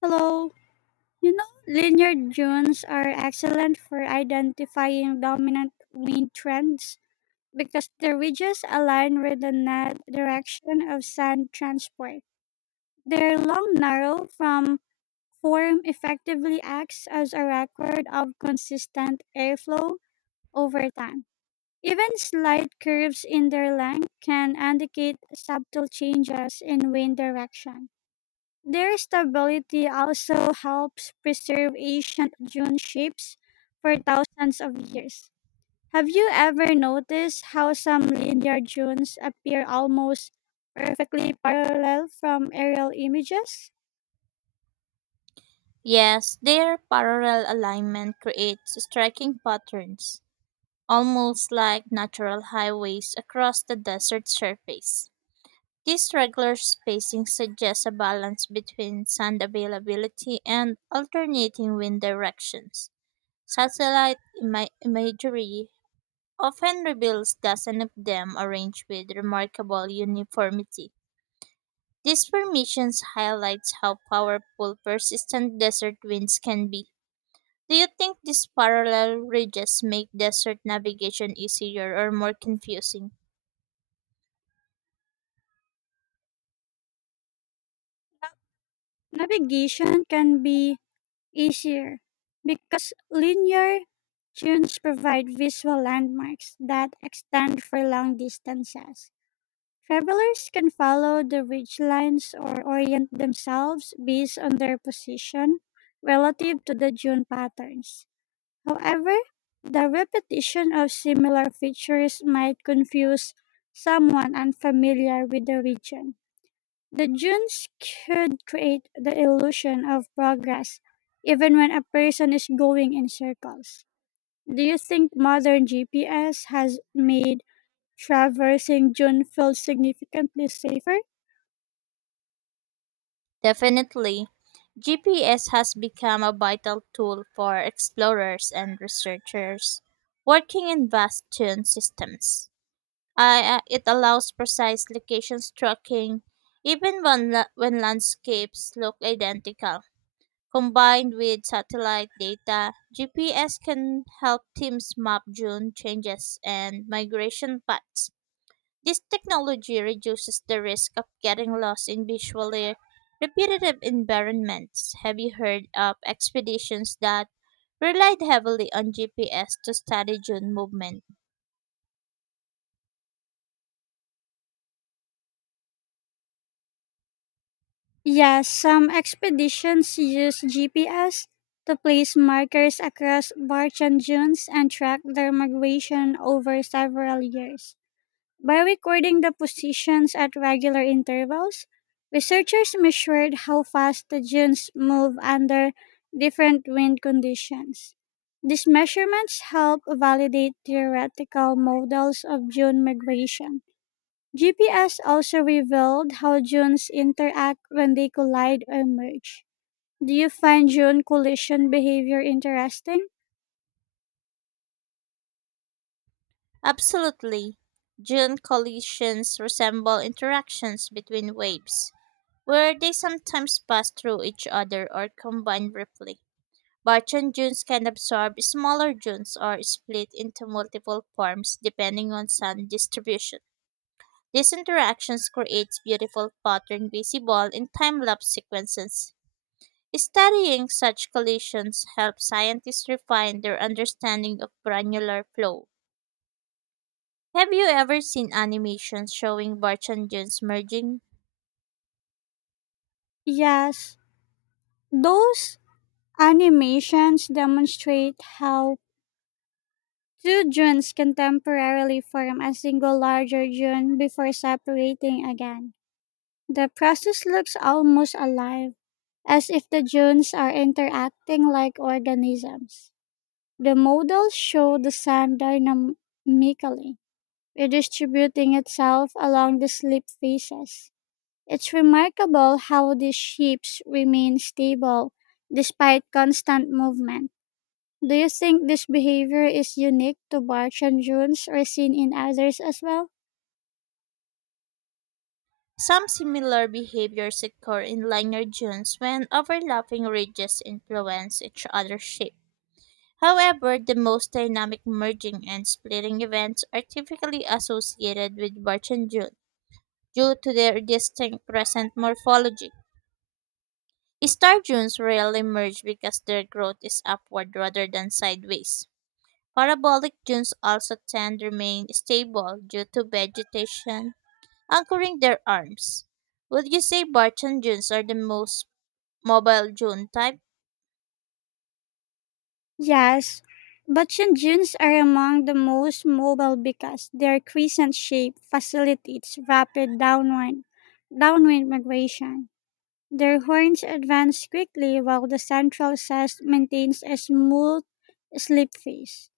Hello. Linear dunes are excellent for identifying dominant wind trends because the ridges align with the net direction of sand transport. Their long narrow from form effectively acts as a record of consistent airflow over time. Even slight curves in their length can indicate subtle changes in wind direction. Their stability also helps preserve ancient dune shapes for thousands of years. Have you ever noticed how some linear dunes appear almost perfectly parallel from aerial images? Yes, their parallel alignment creates striking patterns, almost like natural highways across the desert surface. This regular spacing suggests a balance between sand availability and alternating wind directions. Imagery often reveals dozens of them arranged with remarkable uniformity. These formations highlights how powerful persistent desert winds can be. Do you think these parallel ridges make desert navigation easier or more confusing? Navigation can be easier because linear dunes provide visual landmarks that extend for long distances. Travelers can follow the ridgelines or orient themselves based on their position relative to the dune patterns. However, the repetition of similar features might confuse someone unfamiliar with the region. The dunes could create the illusion of progress even when a person is going in circles. Do you think modern GPS has made traversing dune fields significantly safer? Definitely. GPS has become a vital tool for explorers and researchers working in vast dune systems. It allows precise locations tracking even when landscapes look identical. Combined with satellite data, GPS can help teams map dune changes and migration paths. This technology reduces the risk of getting lost in visually repetitive environments. Have you heard of expeditions that relied heavily on GPS to study dune movement? Yes, some expeditions use GPS to place markers across Barchan dunes and track their migration over several years. By recording the positions at regular intervals, researchers measured how fast the dunes move under different wind conditions. These measurements help validate theoretical models of dune migration. GPS also revealed how dunes interact when they collide or merge. Do you find dune collision behavior interesting? Absolutely. Dune collisions resemble interactions between waves, where they sometimes pass through each other or combine briefly. Barchan dunes can absorb smaller dunes or split into multiple forms depending on sun distribution. These interactions creates beautiful pattern visible in time-lapse sequences. Studying such collisions helps scientists refine their understanding of granular flow. Have you ever seen animations showing Barchan dunes merging? Yes. Those animations demonstrate how two dunes can temporarily form a single larger dune before separating again. The process looks almost alive, as if the dunes are interacting like organisms. The models show the sand dynamically redistributing itself along the slip faces. It's remarkable how these ships remain stable despite constant movement. Do you think this behavior is unique to Barchan dunes or seen in others as well? Some similar behaviors occur in linear dunes when overlapping ridges influence each other's shape. However, the most dynamic merging and splitting events are typically associated with Barchan dunes, due to their distinct crescent morphology. Star dunes rarely merge because their growth is upward rather than sideways. Parabolic dunes also tend to remain stable due to vegetation anchoring their arms. Would you say Barton dunes are the most mobile dune type? Yes, Barchan dunes are among the most mobile because their crescent shape facilitates rapid downwind migration. Their horns advance quickly while the central sash maintains a smooth slip phase.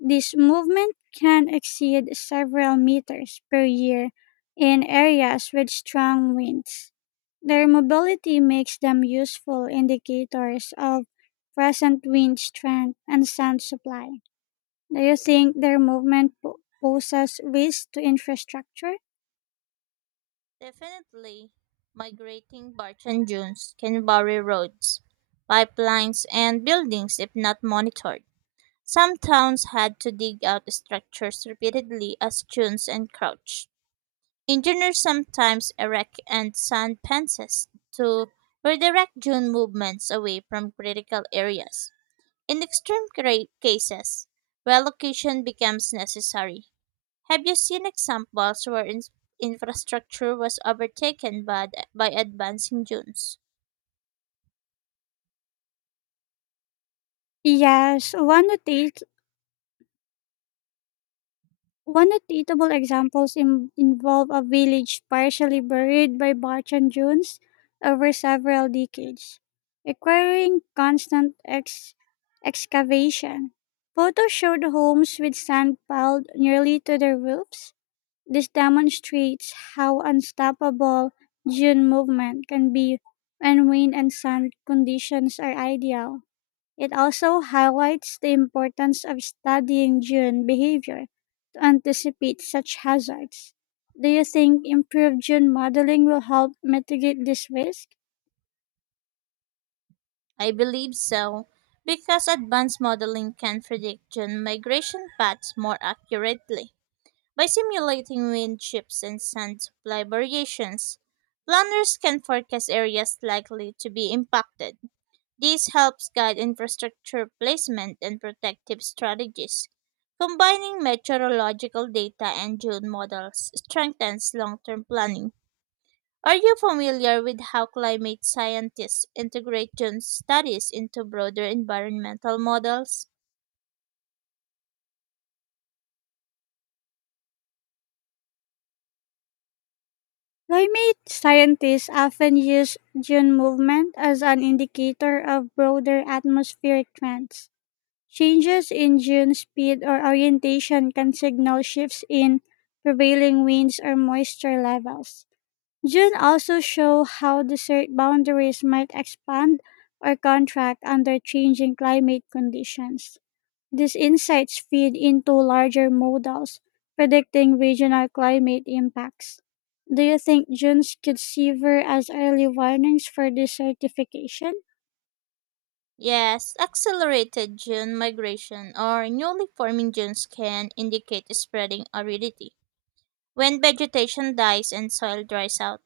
This movement can exceed several meters per year in areas with strong winds. Their mobility makes them useful indicators of present wind strength and sun supply. Do you think their movement poses risks to infrastructure? Definitely. Migrating Barton dunes can bury roads, pipelines, and buildings if not monitored. Some towns had to dig out structures repeatedly as tunes encroached. Engineers sometimes erect and sand fences to redirect dune movements away from critical areas. In cases, relocation becomes necessary. Have you seen examples where infrastructure was overtaken by advancing dunes? Yes, one notation One notable examples involve a village partially buried by Barchan dunes over several decades, requiring constant excavation. Photos showed homes with sand piled nearly to their roofs. This demonstrates how unstoppable dune movement can be when wind and sand conditions are ideal. It also highlights the importance of studying June behavior to anticipate such hazards. Do you think improved June modeling will help mitigate this risk? I believe so, because advanced modeling can predict gen migration paths more accurately. By simulating wind shifts and sand supply variations, planners can forecast areas likely to be impacted. This helps guide infrastructure placement and protective strategies. Combining meteorological data and June models strengthens long term planning. Are you familiar with how climate scientists integrate gene studies into broader environmental models? Climate scientists often use June movement as an indicator of broader atmospheric trends. Changes in June speed or orientation can signal shifts in prevailing winds or moisture levels. June also show how desert boundaries might expand or contract under changing climate conditions. These insights feed into larger models predicting regional climate impacts. Do you think dunes could sever as early warnings for desertification? Yes, accelerated gene migration or newly forming genes can indicate spreading aridity. When vegetation dies and soil dries out,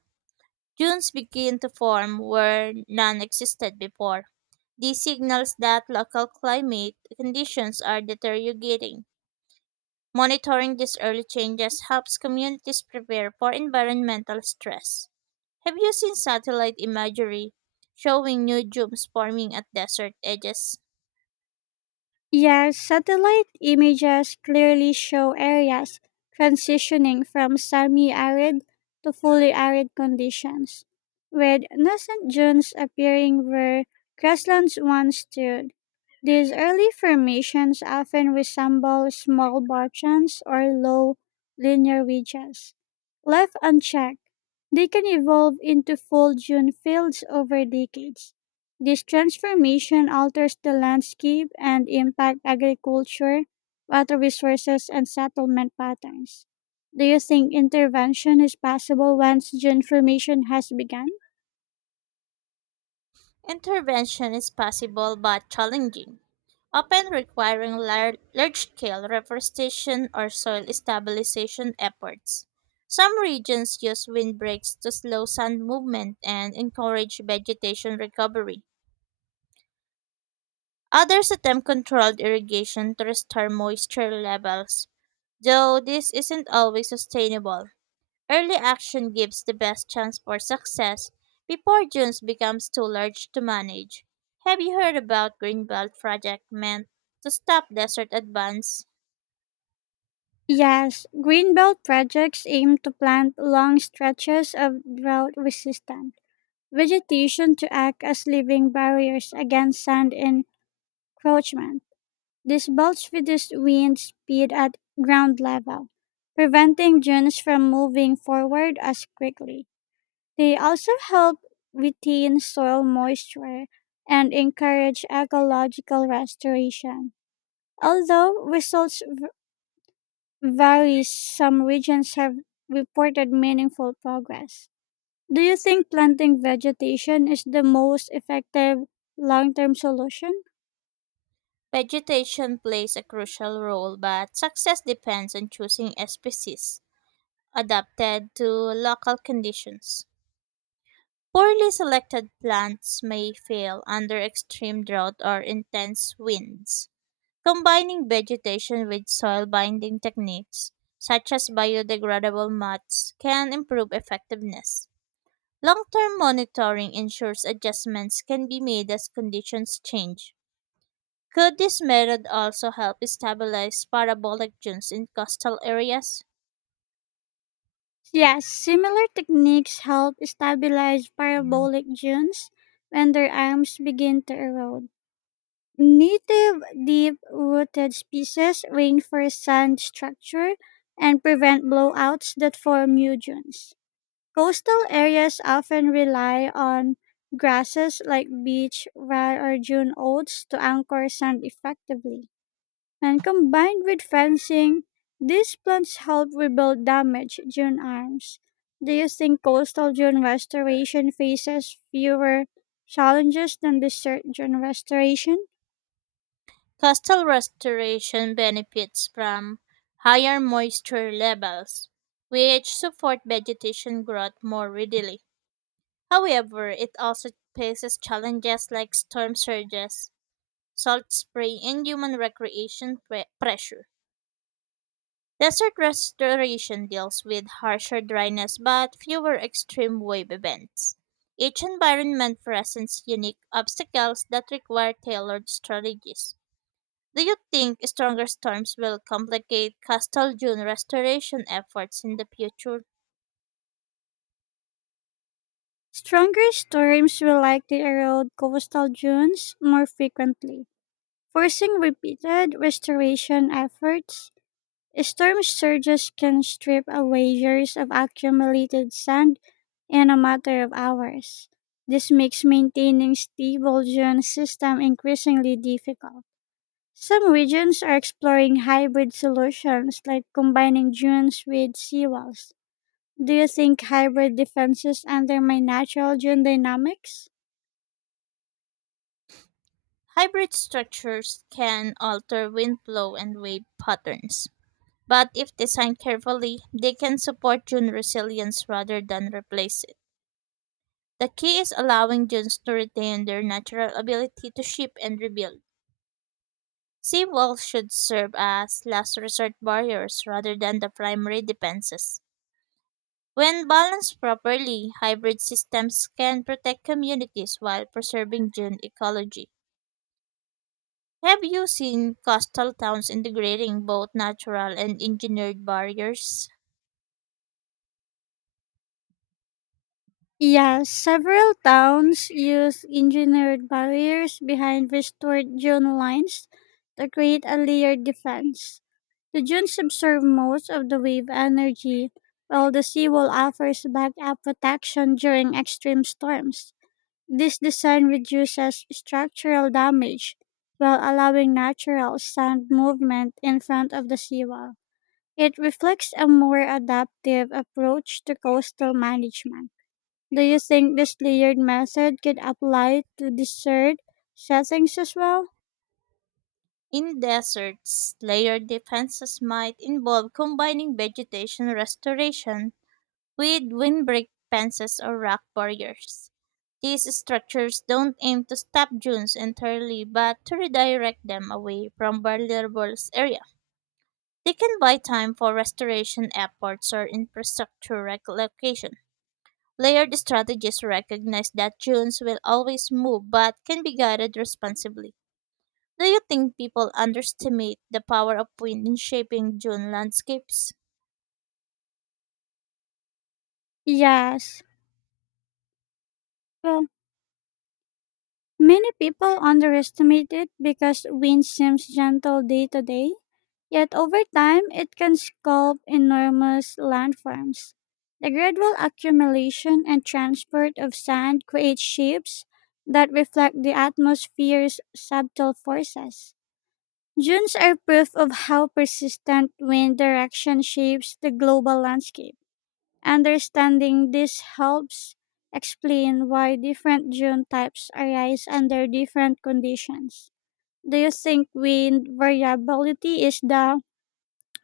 dunes begin to form where none existed before. This signals that local climate conditions are deteriorating. Monitoring these early changes helps communities prepare for environmental stress. Have you seen satellite imagery showing new dunes forming at desert edges? Yes, satellite images clearly show areas transitioning from semi-arid to fully arid conditions, with nascent dunes appearing where grasslands once stood. These early formations often resemble small barchans or low linear ridges. Left unchecked, they can evolve into full dune fields over decades. This transformation alters the landscape and impact agriculture, water resources, and settlement patterns. Do you think intervention is possible once gentrification has begun? Intervention is possible but challenging, often requiring large scale reforestation or soil stabilization efforts. Some regions use windbreaks to slow sand movement and encourage vegetation recovery. Others attempt controlled irrigation to restore moisture levels, though this isn't always sustainable. Early action gives the best chance for success before dunes becomes too large to manage. Have you heard about Greenbelt project meant to stop desert advance? Yes, greenbelt projects aim to plant long stretches of drought resistant vegetation to act as living barriers against sand encroachment. This bulge reduced wind speed at ground level, preventing dunes from moving forward as quickly. They also help retain soil moisture and encourage ecological restoration. Although results vary, some regions have reported meaningful progress. Do you think planting vegetation is the most effective long term solution? Vegetation plays a crucial role, but success depends on choosing species adapted to local conditions. Poorly selected plants may fail under extreme drought or intense winds. Combining vegetation with soil binding techniques, such as biodegradable mats, can improve effectiveness. Long term monitoring ensures adjustments can be made as conditions change. Could this method also help stabilize parabolic dunes in coastal areas? Yes, similar techniques help stabilize parabolic dunes when their arms begin to erode. Native deep rooted species reinforce sand structure and prevent blowouts that form new dunes. Coastal areas often rely on grasses like beach, rye, or dune oats to anchor sand effectively and combined with fencing, these plants help rebuild damaged dune arms. Do you think coastal dune restoration faces fewer challenges than desert dune restoration? Coastal restoration benefits from higher moisture levels, which support vegetation growth more readily. However, it also faces challenges like storm surges, salt spray, and human pressure. Desert restoration deals with harsher dryness but fewer extreme wave events. Each environment presents unique obstacles that require tailored strategies. Do you think stronger storms will complicate coastal dune restoration efforts in the future? Stronger storms will likely erode coastal dunes more frequently, forcing repeated restoration efforts. Storm surges can strip away years of accumulated sand in a matter of hours. This makes maintaining stable dune system increasingly difficult. Some regions are exploring hybrid solutions like combining dunes with seawalls. Do you think hybrid defenses undermine natural dune dynamics? Hybrid structures can alter wind flow and wave patterns, but if designed carefully, they can support dune resilience rather than replace it. The key is allowing dunes to retain their natural ability to shift and rebuild. Seawalls should serve as last resort barriers rather than the primary defenses. When balanced properly, hybrid systems can protect communities while preserving dune ecology. Have you seen coastal towns integrating both natural and engineered barriers? Yes, several towns use engineered barriers behind restored dune lines to create a layered defense. The dunes absorb most of the wave energy, while the seawall offers backup protection during extreme storms. This design reduces structural damage while allowing natural sand movement in front of the seawall. It reflects a more adaptive approach to coastal management. Do you think this layered method could apply to desert settings as well? In deserts, layered defenses might involve combining vegetation restoration with windbreak fences or rock barriers. These structures don't aim to stop dunes entirely but to redirect them away from vulnerable areas. They can buy time for restoration efforts or infrastructure relocation. Layered strategies recognize that dunes will always move but can be guided responsibly. Do you think people underestimate the power of wind in shaping dune landscapes? Yes. Well, many people underestimate it because wind seems gentle day to day, yet over time it can sculpt enormous landforms. The gradual accumulation and transport of sand creates shapes that reflect the atmosphere's subtle forces. Dunes are proof of how persistent wind direction shapes the global landscape. Understanding this helps explain why different dune types arise under different conditions. Do you think wind variability is the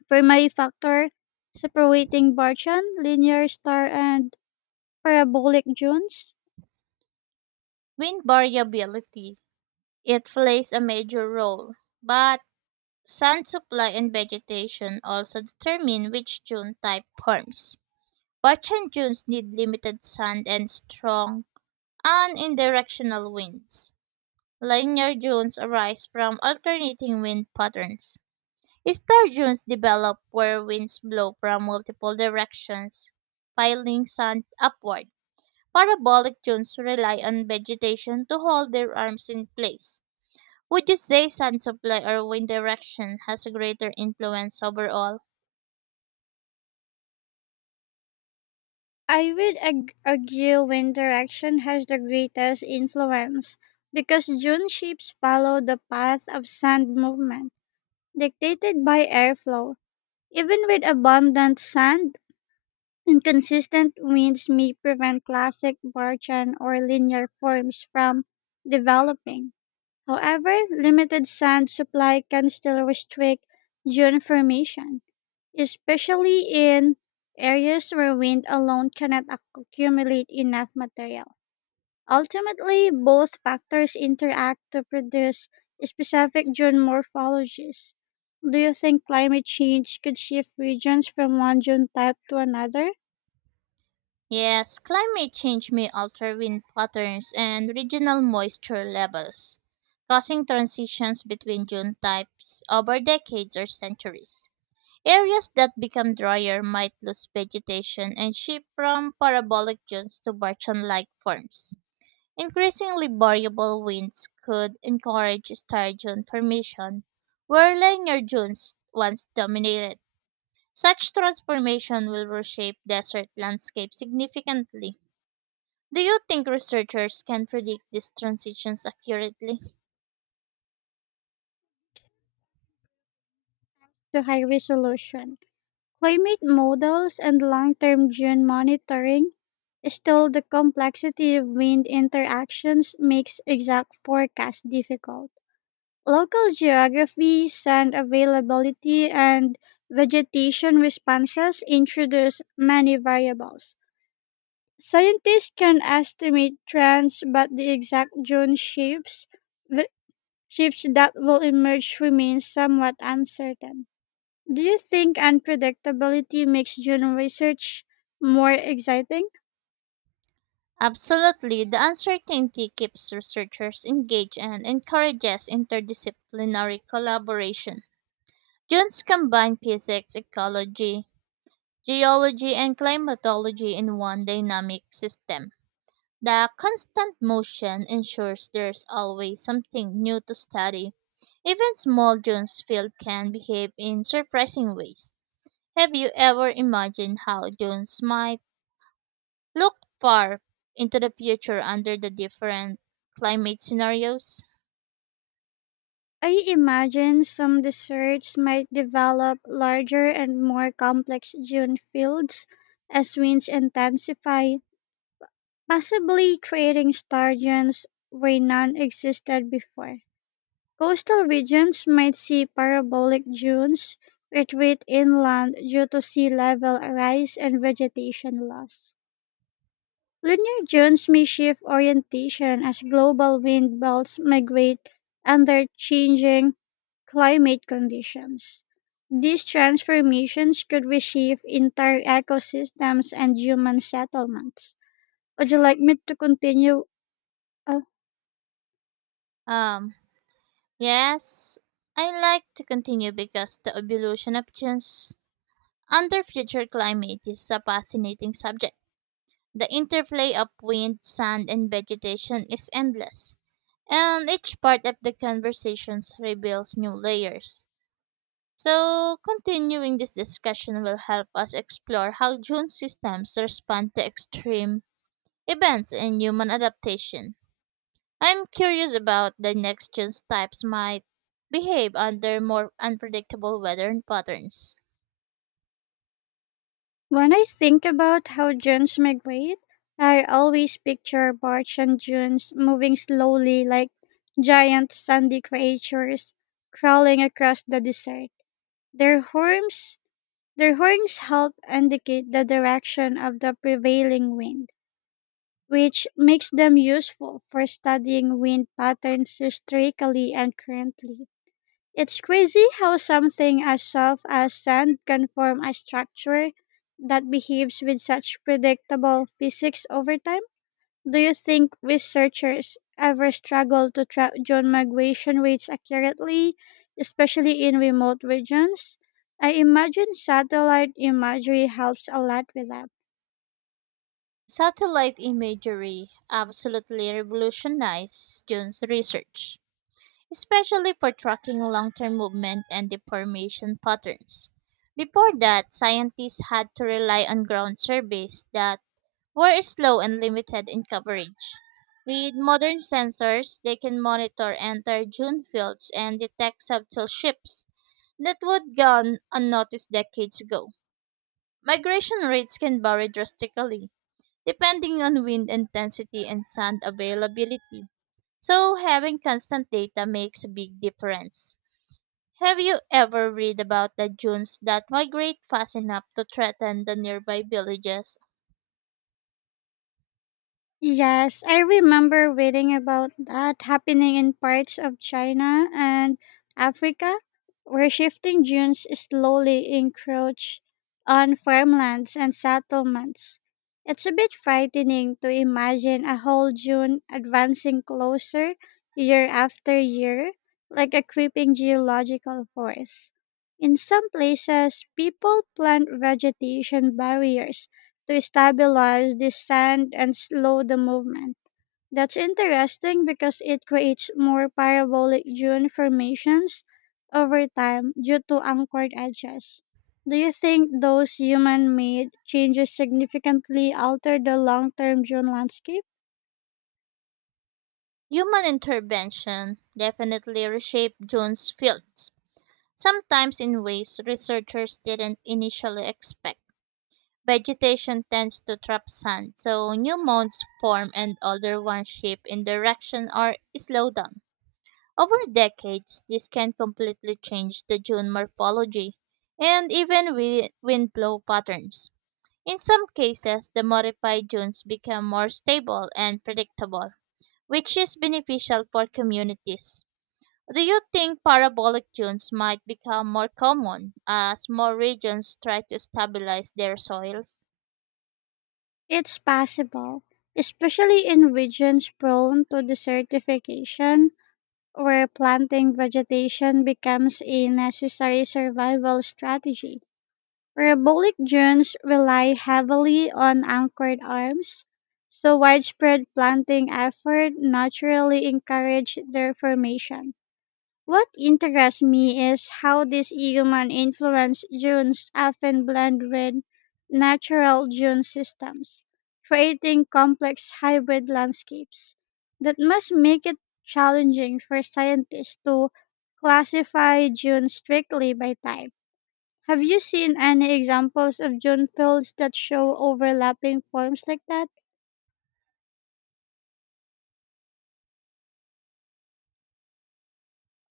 primary factor separating Barchan, linear star, and parabolic dunes? Wind variability. It plays a major role, but sun supply and vegetation also determine which dune type forms. Parchan dunes need limited sun and strong and indirectional winds. Linear dunes arise from alternating wind patterns. Star dunes develop where winds blow from multiple directions, piling sand upward. Parabolic dunes rely on vegetation to hold their arms in place. Would you say sand supply or wind direction has a greater influence overall? I would argue wind direction has the greatest influence because dune shapes follow the path of sand movement, dictated by airflow. Even with abundant sand, inconsistent winds may prevent classic Barchan or linear forms from developing. However, limited sand supply can still restrict dune formation, especially in areas where wind alone cannot accumulate enough material. Ultimately, both factors interact to produce specific dune morphologies. Do you think climate change could shift regions from one dune type to another? Yes, climate change may alter wind patterns and regional moisture levels, causing transitions between dune types over decades or centuries. Areas that become drier might lose vegetation and shift from parabolic dunes to barchan-like forms. Increasingly variable winds could encourage star dune formation, where linear dunes once dominated. Such transformation will reshape desert landscapes significantly. Do you think researchers can predict these transitions accurately? To high resolution. Climate models and long term gene monitoring. Still, the complexity of wind interactions makes exact forecast difficult. Local geography, sand availability, and vegetation responses introduce many variables. Scientists can estimate trends, but the exact zone shifts that will emerge remains somewhat uncertain. Do you think unpredictability makes journal research more exciting? Absolutely. The uncertainty keeps researchers engaged and encourages interdisciplinary collaboration. Jones combined physics, ecology, geology, and climatology in one dynamic system. The constant motion ensures there's always something new to study. Even small Jones field can behave in surprising ways. Have you ever imagined how Jones might look far into the future under the different climate scenarios? I imagine some research might develop larger and more complex dune fields as winds intensify, possibly creating star dunes where none existed before. Coastal regions might see parabolic dunes retreat inland due to sea level rise and vegetation loss. Lunar dunes may shift orientation as global wind belts migrate under changing climate conditions. These transformations could reshape entire ecosystems and human settlements. Would you like me to continue? Uh, Um, yes, I like to continue because the evolution of genes under future climate is a fascinating subject. The interplay of wind, sand, and vegetation is endless, and each part of the conversations reveals new layers. So, continuing this discussion will help us explore how June systems respond to extreme events in human adaptation. I'm curious about the next gen types might behave under more unpredictable weather patterns. when I think about how dunes migrate, I always picture barge and dunes moving slowly like giant sandy creatures crawling across the desert. Their horns Their horns help indicate the direction of the prevailing wind, which makes them useful for studying wind patterns historically and currently. It's crazy how something as soft as sand can form a structure that behaves with such predictable physics over time. Do you think researchers ever struggle to track drone migration rates accurately, especially in remote regions? I imagine satellite imagery helps a lot with that. Satellite imagery absolutely revolutionized June's research, especially for tracking long term movement and deformation patterns. Before that, scientists had to rely on ground surveys that were slow and limited in coverage. With modern sensors, they can monitor entire dune fields and detect subtle shifts that would gone unnoticed decades ago. Migration rates can vary drastically, depending on wind intensity and sand availability. So, having constant data makes a big difference. Have you ever read about the dunes that migrate fast enough to threaten the nearby villages? Yes, I remember reading about that happening in parts of China and Africa, where shifting dunes slowly encroach on farmlands and settlements. It's a bit frightening to imagine a whole dune advancing closer year after year, like a creeping geological force. In some places, people plant vegetation barriers to stabilize the sand and slow the movement. That's interesting because it creates more parabolic dune formations over time due to anchored edges. Do you think those human made changes significantly alter the long term dune landscape? Human intervention definitely reshaped June's fields, sometimes in ways researchers didn't initially expect. Vegetation tends to trap sand, so new mounds form and older ones shift in direction or slow down. Over decades, this can completely change the dune morphology and even wind blow patterns. In some cases, the modified dunes become more stable and predictable, which is beneficial for communities. Do you think parabolic dunes might become more common as more regions try to stabilize their soils? It's possible, especially in regions prone to desertification where planting vegetation becomes a necessary survival strategy. Parabolic drones rely heavily on anchored arms, so widespread planting effort naturally encouraged their formation. What interests me is how these human influenced dunes often blend with natural dune systems, creating complex hybrid landscapes that must make it challenging for scientists to classify dunes strictly by type. Have you seen any examples of June fields that show overlapping forms like that?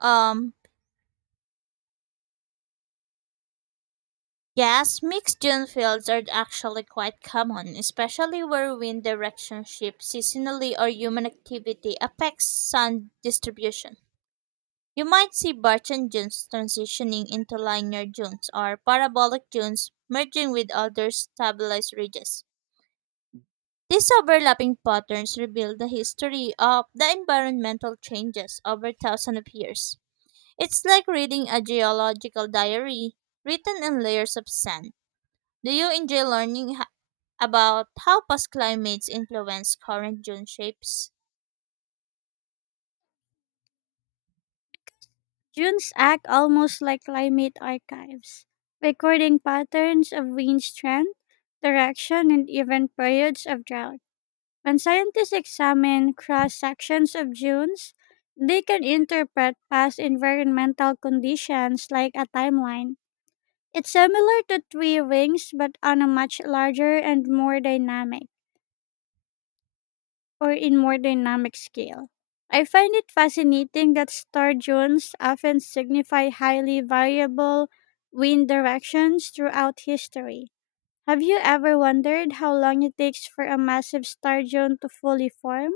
Um, yes, mixed dune fields are actually quite common, especially where wind direction shifts seasonally or human activity affects sand distribution. You might see Barton dunes transitioning into linear dunes or parabolic dunes merging with other stabilized ridges. These overlapping patterns reveal the history of the environmental changes over thousands of years. It's like reading a geological diary written in layers of sand. Do you enjoy learning about how past climates influence current dune shapes? Dunes act almost like climate archives, recording patterns of wind strength, direction, and even periods of drought. When scientists examine cross sections of dunes, they can interpret past environmental conditions like a timeline. It's similar to tree rings but on a much larger and more dynamic or in more dynamic scale. I find it fascinating that star zones often signify highly variable wind directions throughout history. Have you ever wondered how long it takes for a massive star zone to fully form?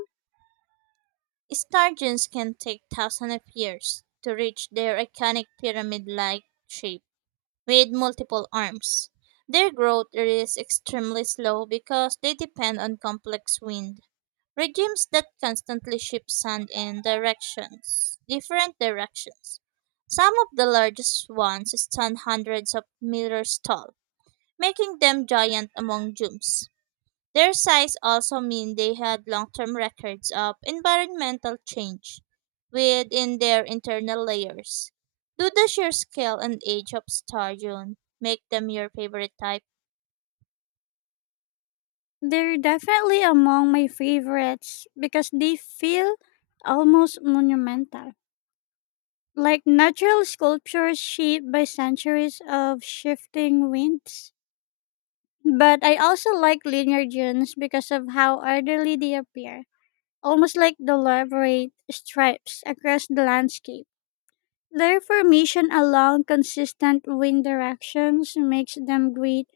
Sturgeons can take thousands of years to reach their iconic pyramid like shape with multiple arms. Their growth is extremely slow because they depend on complex wind regimes that constantly shift sand in different directions. Some of the largest ones stand hundreds of meters tall, making them giant among dunes. Their size also mean they had long-term records of environmental change within their internal layers. Do the sheer scale and age of Starjune make them your favorite type? They're definitely among my favorites because they feel almost monumental, like natural sculptures shaped by centuries of shifting winds. But I also like linear dunes because of how orderly they appear, almost like deliberate stripes across the landscape. Their formation along consistent wind directions makes them great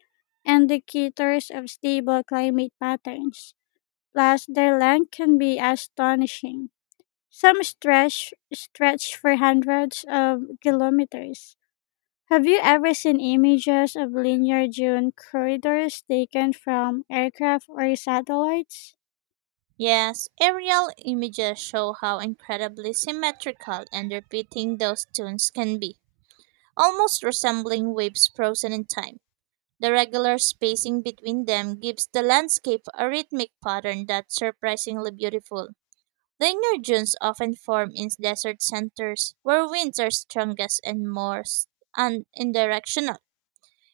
indicators of stable climate patterns. Plus, their length can be astonishing. Some stretch for hundreds of kilometers, have you ever seen images of linear dune corridors taken from aircraft or satellites? Yes, aerial images show how incredibly symmetrical and repeating those tunes can be, almost resembling waves frozen in time. The regular spacing between them gives the landscape a rhythmic pattern that's surprisingly beautiful. The inner dunes often form in desert centers where winds are strongest and most indirectional.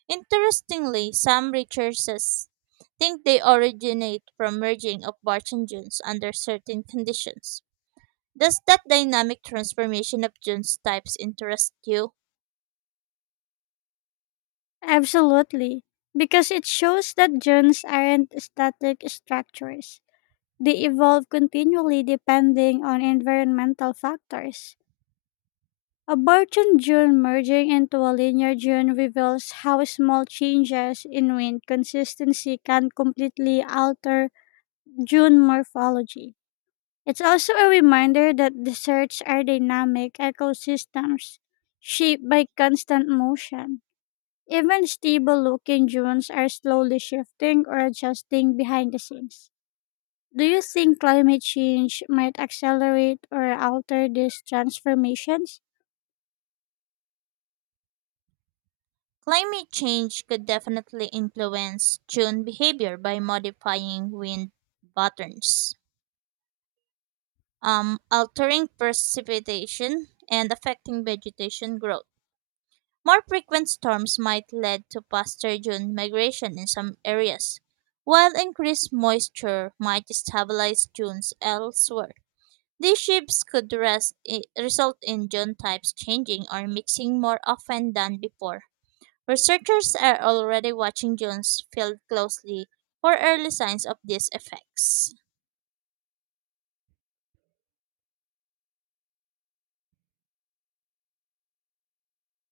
Interestingly, some researchers think they originate from merging of Barton dunes under certain conditions. Does that dynamic transformation of dunes types interest you? Absolutely, because it shows that dunes aren't static structures. They evolve continually depending on environmental factors. A Barton dune merging into a linear dune reveals how small changes in wind consistency can completely alter dune morphology. It's also a reminder that deserts are dynamic ecosystems shaped by constant motion. Even stable looking dunes are slowly shifting or adjusting behind the scenes. Do you think climate change might accelerate or alter these transformations? Climate change could definitely influence dune behavior by modifying wind patterns, altering precipitation and affecting vegetation growth. More frequent storms might lead to pasture-dune migration in some areas, while increased moisture might stabilize dunes elsewhere. These shifts could result in dune types changing or mixing more often than before. Researchers are already watching dunes field closely for early signs of these effects.